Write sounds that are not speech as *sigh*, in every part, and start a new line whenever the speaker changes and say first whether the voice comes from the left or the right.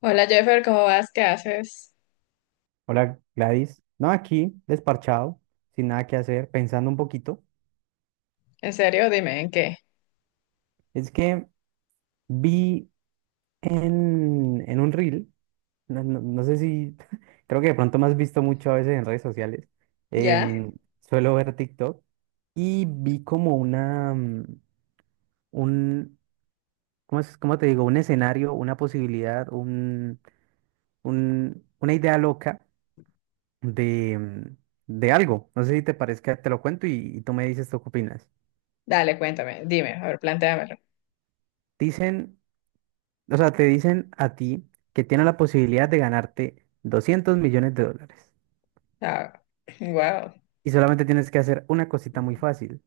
left: Hola Jeffer, ¿cómo vas? ¿Qué haces?
right: Hola Gladys. No, aquí desparchado, sin nada que hacer, pensando un poquito.
left: ¿En serio? Dime, ¿en qué?
right: Es que vi en un reel, no, no sé si, *laughs* creo que de pronto me has visto mucho a veces en redes sociales.
left: ¿Ya?
right: em, Suelo ver TikTok y vi como un, ¿cómo te digo? Un escenario, una posibilidad, una idea loca de, mm, de algo. No sé si te parezca, te lo cuento y tú me dices tú qué opinas.
left: Dale, cuéntame, dime, a ver, plantéamelo.
right: Dicen O sea, te dicen a ti que tienes la posibilidad de ganarte $200 millones.
left: Ah, wow.
right: Y solamente tienes que hacer una cosita muy fácil.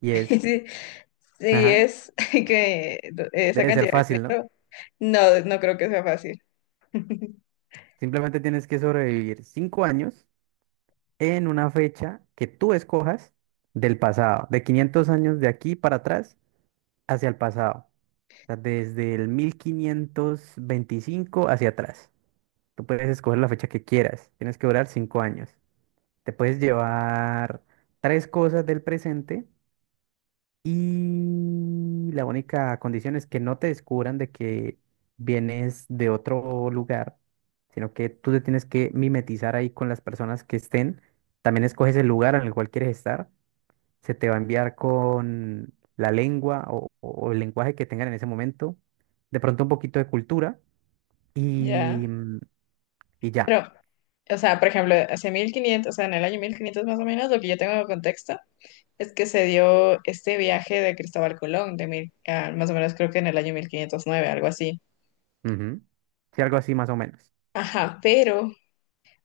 right: Y es,
left: Sí, sí,
right: ajá,
left: es *laughs* que esa
right: debe ser
left: cantidad de
right: fácil, ¿no?
left: dinero, no, no creo que sea fácil. *laughs*
right: Simplemente tienes que sobrevivir 5 años en una fecha que tú escojas del pasado, de 500 años de aquí para atrás hacia el pasado. O sea, desde el 1525 hacia atrás. Tú puedes escoger la fecha que quieras. Tienes que durar 5 años. Te puedes llevar tres cosas del presente. Y la única condición es que no te descubran de que vienes de otro lugar, sino que tú te tienes que mimetizar ahí con las personas que estén. También escoges el lugar en el cual quieres estar. Se te va a enviar con la lengua o el lenguaje que tengan en ese momento. De pronto un poquito de cultura y,
left: Ya.
right: y ya.
left: Pero, o sea, por ejemplo, hace 1500, o sea, en el año 1500 más o menos, lo que yo tengo de contexto es que se dio este viaje de Cristóbal Colón, más o menos creo que en el año 1509, algo así.
right: Ujú. Sí, algo así más o menos.
left: Ajá, pero,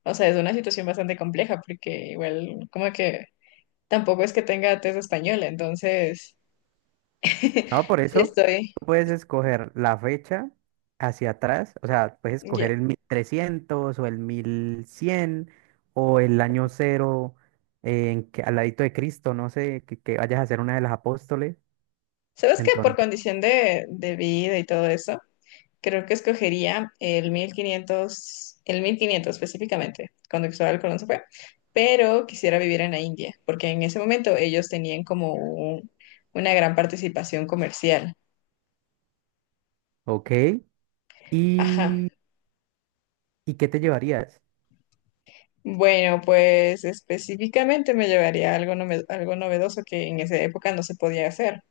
left: o sea, es una situación bastante compleja porque igual como que tampoco es que tenga tez española, entonces
right: No, por
left: *laughs* sí
right: eso
left: estoy.
right: tú puedes escoger la fecha hacia atrás, o sea, puedes escoger
left: ye-
right: el 1300 o el 1100 o el año 0, en que, al ladito de Cristo, no sé, que vayas a ser una de las apóstoles.
left: ¿Sabes qué? Por
right: Entonces,
left: condición de vida y todo eso, creo que escogería el mil quinientos específicamente, cuando Cristóbal Colón se fue, pero quisiera vivir en la India, porque en ese momento ellos tenían como una gran participación comercial.
right: ok. ¿Y,
left: Ajá.
right: y qué te llevarías?
left: Bueno, pues específicamente me llevaría algo novedoso que en esa época no se podía hacer.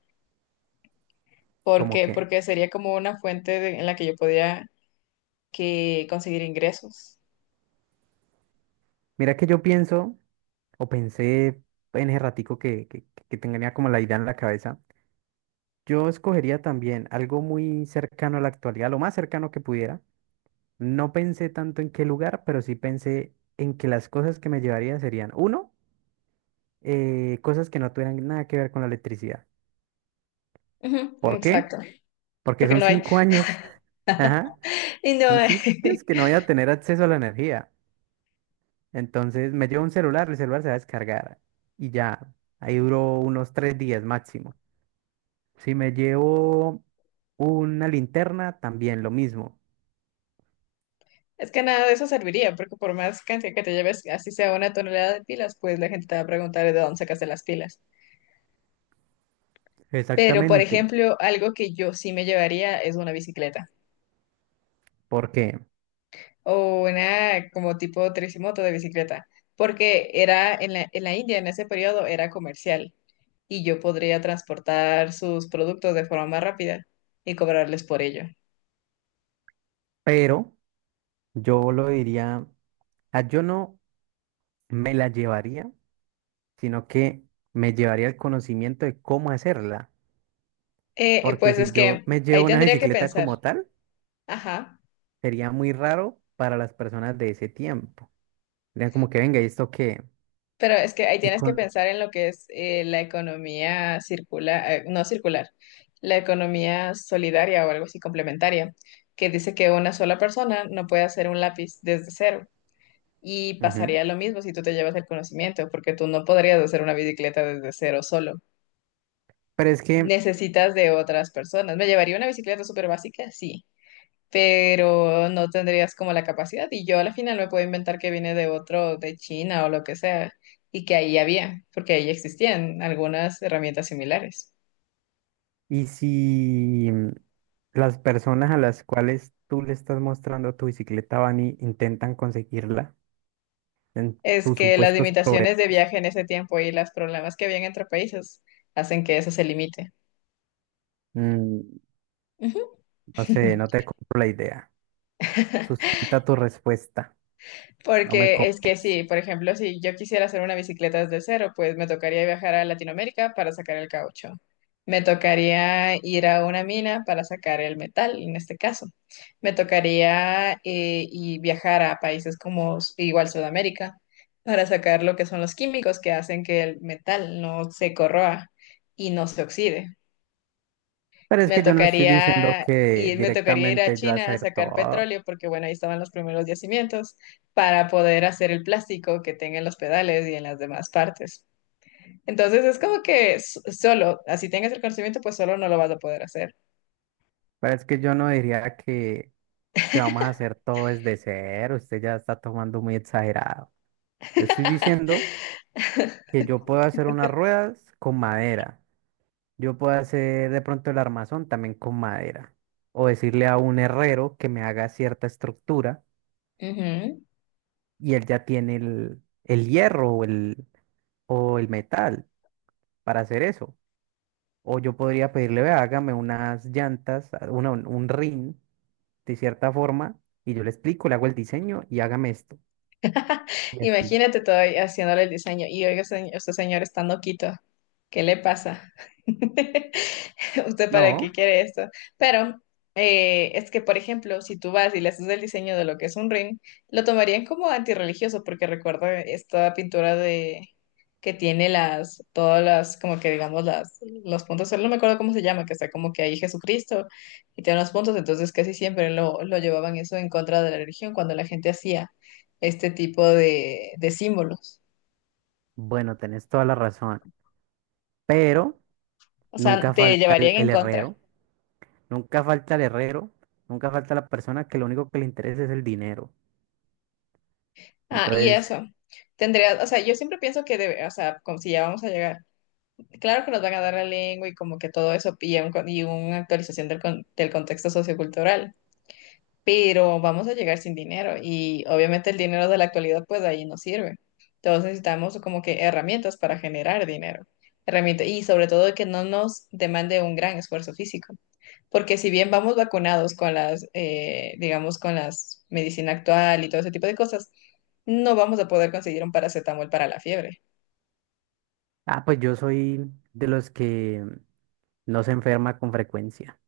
left: ¿Por
right: Como
left: qué?
right: que,
left: Porque sería como una fuente en la que yo podía que conseguir ingresos.
right: mira que yo pienso, o pensé en ese ratico que tenía como la idea en la cabeza, yo escogería también algo muy cercano a la actualidad, lo más cercano que pudiera. No pensé tanto en qué lugar, pero sí pensé en que las cosas que me llevaría serían, uno, cosas que no tuvieran nada que ver con la electricidad.
left: Ujú,
right: ¿Por qué?
left: exacto,
right: Porque
left: porque
right: son
left: no hay.
right: 5 años. *laughs* Ajá.
left: Y no,
right: Son cinco años que
left: *laughs*
right: no voy a tener acceso a la energía. Entonces me llevo un celular, el celular se va a descargar y ya. Ahí duró unos 3 días máximo. Si me llevo una linterna, también lo mismo.
left: es que nada de eso serviría, porque por más cantidad que te lleves, así sea una tonelada de pilas, pues la gente te va a preguntar de dónde sacaste las pilas. Pero, por
right: Exactamente.
left: ejemplo, algo que yo sí me llevaría es una bicicleta,
right: ¿Por qué?
left: o una como tipo tricimoto de bicicleta, porque era en la India en ese periodo era comercial y yo podría transportar sus productos de forma más rápida y cobrarles por ello.
right: Pero yo lo diría, ah, yo no me la llevaría, sino que me llevaría el conocimiento de cómo hacerla. Porque
left: Pues es
right: si yo
left: que
right: me
left: ahí
right: llevo una *laughs*
left: tendría que
right: bicicleta
left: pensar,
right: como tal,
left: ajá,
right: sería muy raro para las personas de ese tiempo. Serían como que venga, ¿y esto qué?
left: pero es que ahí
right: Y
left: tienes que
right: con...
left: pensar en lo que es la economía circular, no circular, la economía solidaria o algo así complementaria, que dice que una sola persona no puede hacer un lápiz desde cero. Y
right: Ujú.
left: pasaría lo mismo si tú te llevas el conocimiento, porque tú no podrías hacer una bicicleta desde cero solo.
right: Pero es que,
left: Necesitas de otras personas. Me llevaría una bicicleta súper básica, sí, pero no tendrías como la capacidad. Y yo a la final me puedo inventar que viene de otro, de China o lo que sea, y que ahí había, porque ahí existían algunas herramientas similares.
right: ¿Y si las personas a las cuales tú le estás mostrando tu bicicleta van y intentan conseguirla en
left: Es
right: tus
left: que las
right: supuestos proveedores?
left: limitaciones de viaje en ese tiempo y los problemas que habían entre países hacen que eso se limite.
right: Mm,
left: Ujú.
right: no sé, no te
left: *laughs*
right: compro la idea. Sustenta tu respuesta. No me
left: Porque es que
right: convence.
left: sí, por ejemplo, si yo quisiera hacer una bicicleta desde cero, pues me tocaría viajar a Latinoamérica para sacar el caucho. Me tocaría ir a una mina para sacar el metal, en este caso. Me tocaría y viajar a países como igual Sudamérica para sacar lo que son los químicos que hacen que el metal no se corroa y no se oxide.
right: Pero es
left: Me
right: que yo no estoy diciendo
left: tocaría
right: que
left: me tocaría ir a
right: directamente yo
left: China a
right: hacer
left: sacar
right: todo.
left: petróleo porque bueno, ahí estaban los primeros yacimientos para poder hacer el plástico que tenga en los pedales y en las demás partes. Entonces es como que solo, así tengas el conocimiento, pues solo no lo vas a poder hacer.
right: Pero es que yo no diría que vamos a hacer todo desde cero. Usted ya está tomando muy exagerado. Yo estoy diciendo que yo puedo hacer unas ruedas con madera. Yo puedo hacer de pronto el armazón también con madera. O decirle a un herrero que me haga cierta estructura
left: Ujú.
right: y él ya tiene el hierro o el metal para hacer eso. O yo podría pedirle, vea, hágame unas llantas, a- una, un rin de cierta forma, y yo le explico, le hago el diseño y hágame esto.
left: *laughs*
right: Y así.
left: Imagínate todo ahí haciéndole el diseño y oiga, señor, este señor está noquito. ¿Qué le pasa? *laughs* *laughs* ¿Usted para qué
right: No,
left: quiere esto? Pero es que, por ejemplo, si tú vas y le haces el diseño de lo que es un ring, lo tomarían como antirreligioso, porque recuerda esta pintura de que tiene todas las, como que digamos, las, los puntos, solo no me acuerdo cómo se llama, que está como que ahí Jesucristo y tiene los puntos, entonces casi siempre lo llevaban eso en contra de la religión cuando la gente hacía este tipo de símbolos.
right: bueno, tenés toda la razón. Pero
left: O
right: nunca
left: sea, te
right: falta el,
left: llevarían en
right: el
left: contra.
right: herrero, nunca falta el herrero, nunca falta la persona que lo único que le interesa es el dinero.
left: Ah, y
right: Entonces,
left: eso. Tendría, o sea, yo siempre pienso que, o sea, como si ya vamos a llegar, claro que nos van a dar la lengua y como que todo eso y, una actualización del contexto sociocultural, pero vamos a llegar sin dinero y obviamente el dinero de la actualidad pues de ahí no sirve. Entonces necesitamos como que herramientas para generar dinero, herramientas y sobre todo que no nos demande un gran esfuerzo físico. Porque si bien vamos vacunados con las, digamos, con las medicina actual y todo ese tipo de cosas, no vamos a poder conseguir un paracetamol para la fiebre.
right: ah, pues yo soy de los que no se enferma con frecuencia.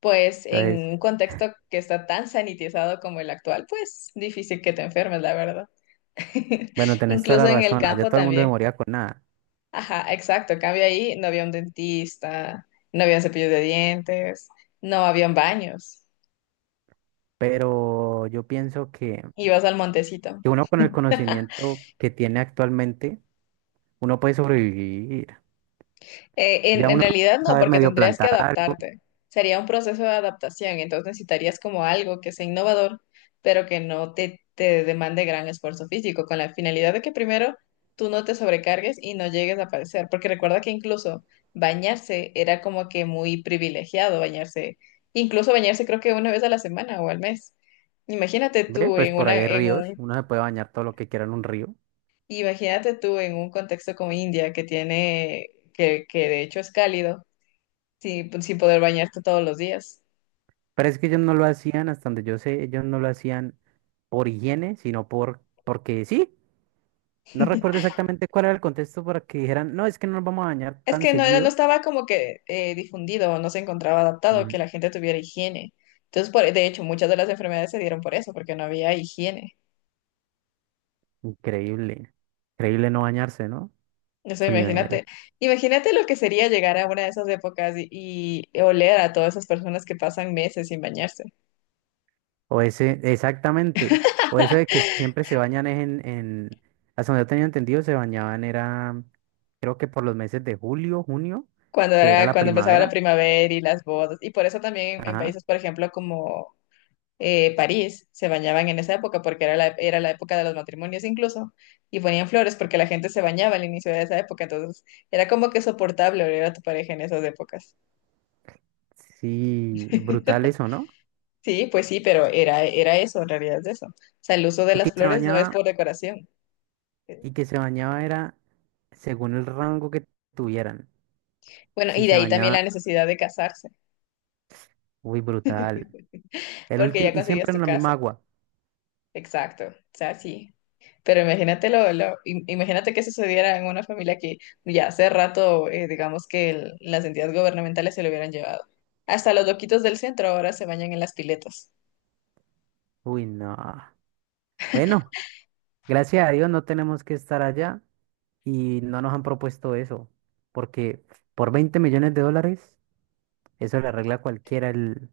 left: Pues en
right: Entonces,
left: un contexto que está tan sanitizado como el actual, pues difícil que te enfermes, la verdad.
right: bueno,
left: *laughs*
right: tenés toda la
left: Incluso en el
right: razón. Allá
left: campo
right: todo el mundo se
left: también.
right: moría con nada.
left: Ajá, exacto. En cambio ahí, no había un dentista, no había cepillos de dientes, no habían baños.
right: Pero yo pienso que.
left: Ibas al montecito.
right: que uno con el
left: *laughs*
right: conocimiento que tiene actualmente, uno puede sobrevivir.
left: Eh,
right: Ya
left: en, en
right: uno
left: realidad no,
right: sabe
left: porque
right: medio
left: tendrías que
right: plantar algo,
left: adaptarte. Sería un proceso de adaptación, entonces necesitarías como algo que sea innovador, pero que no te demande gran esfuerzo físico, con la finalidad de que primero tú no te sobrecargues y no llegues a padecer, porque recuerda que incluso bañarse era como que muy privilegiado bañarse, incluso bañarse creo que una vez a la semana o al mes. Imagínate
right: ¿ve?
left: tú
right: Pues
left: en
right: por ahí
left: una,
right: hay
left: en
right: ríos,
left: un,
right: uno se puede bañar todo lo que quiera en un río.
left: imagínate tú en un contexto como India que tiene, que de hecho es cálido. Sí, pues, sin poder bañarte todos los días.
right: Pero es que ellos no lo hacían, hasta donde yo sé, ellos no lo hacían por higiene, sino porque sí. No recuerdo exactamente cuál era el contexto para que dijeran, no, es que no nos vamos a bañar
left: Es
right: tan
left: que no, no
right: seguido.
left: estaba como que difundido, no se encontraba adaptado
right: Ujú.
left: que la gente tuviera higiene. Entonces, de hecho, muchas de las enfermedades se dieron por eso, porque no había higiene.
right: Increíble, increíble no bañarse, ¿no?
left: Eso,
right: Mucho nivel.
left: imagínate lo que sería llegar a una de esas épocas y oler a todas esas personas que pasan meses sin bañarse.
right: O ese, exactamente. O eso de que siempre se bañan es hasta donde yo tenía entendido, se bañaban, era, creo que por los meses de julio, junio,
left: Cuando
right: que era
left: era,
right: la
left: cuando empezaba la
right: primavera.
left: primavera y las bodas. Y por eso también en
right: Ajá.
left: países, por ejemplo, como París se bañaban en esa época porque era la época de los matrimonios incluso, y ponían flores porque la gente se bañaba al inicio de esa época, entonces era como que soportable oler a tu pareja en esas épocas.
right: Sí, brutal
left: *laughs*
right: eso, ¿no?
left: Sí, pues sí, pero era eso, en realidad es eso. O sea, el uso de
right: Y
left: las
right: que se
left: flores no es
right: bañaba,
left: por decoración.
right: y que se bañaba era según el rango que tuvieran.
left: Bueno,
right: Si
left: y de
right: se
left: ahí también
right: bañaba,
left: la necesidad de casarse,
right: uy, brutal.
left: *laughs*
right: El
left: porque
right: último,
left: ya
right: y
left: conseguías
right: siempre
left: tu
right: en la misma
left: casa.
right: agua.
left: Exacto, o sea, sí. Pero imagínate, imagínate que sucediera en una familia que ya hace rato, digamos que las entidades gubernamentales se lo hubieran llevado. Hasta los loquitos del centro ahora se bañan en las piletas.
right: Uy, no. Bueno, gracias a Dios no tenemos que estar allá. Y no nos han propuesto eso, porque por $20 millones, eso le arregla a cualquiera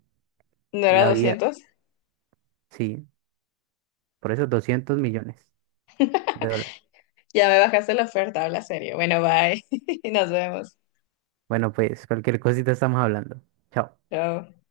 left: ¿No era
right: la vida,
left: 200?
right: sí, por eso $200 millones.
left: Ya me bajaste la oferta, habla serio. Bueno, bye. *laughs* Nos vemos.
right: Bueno, pues cualquier cosita estamos hablando. Chao.
left: Chao.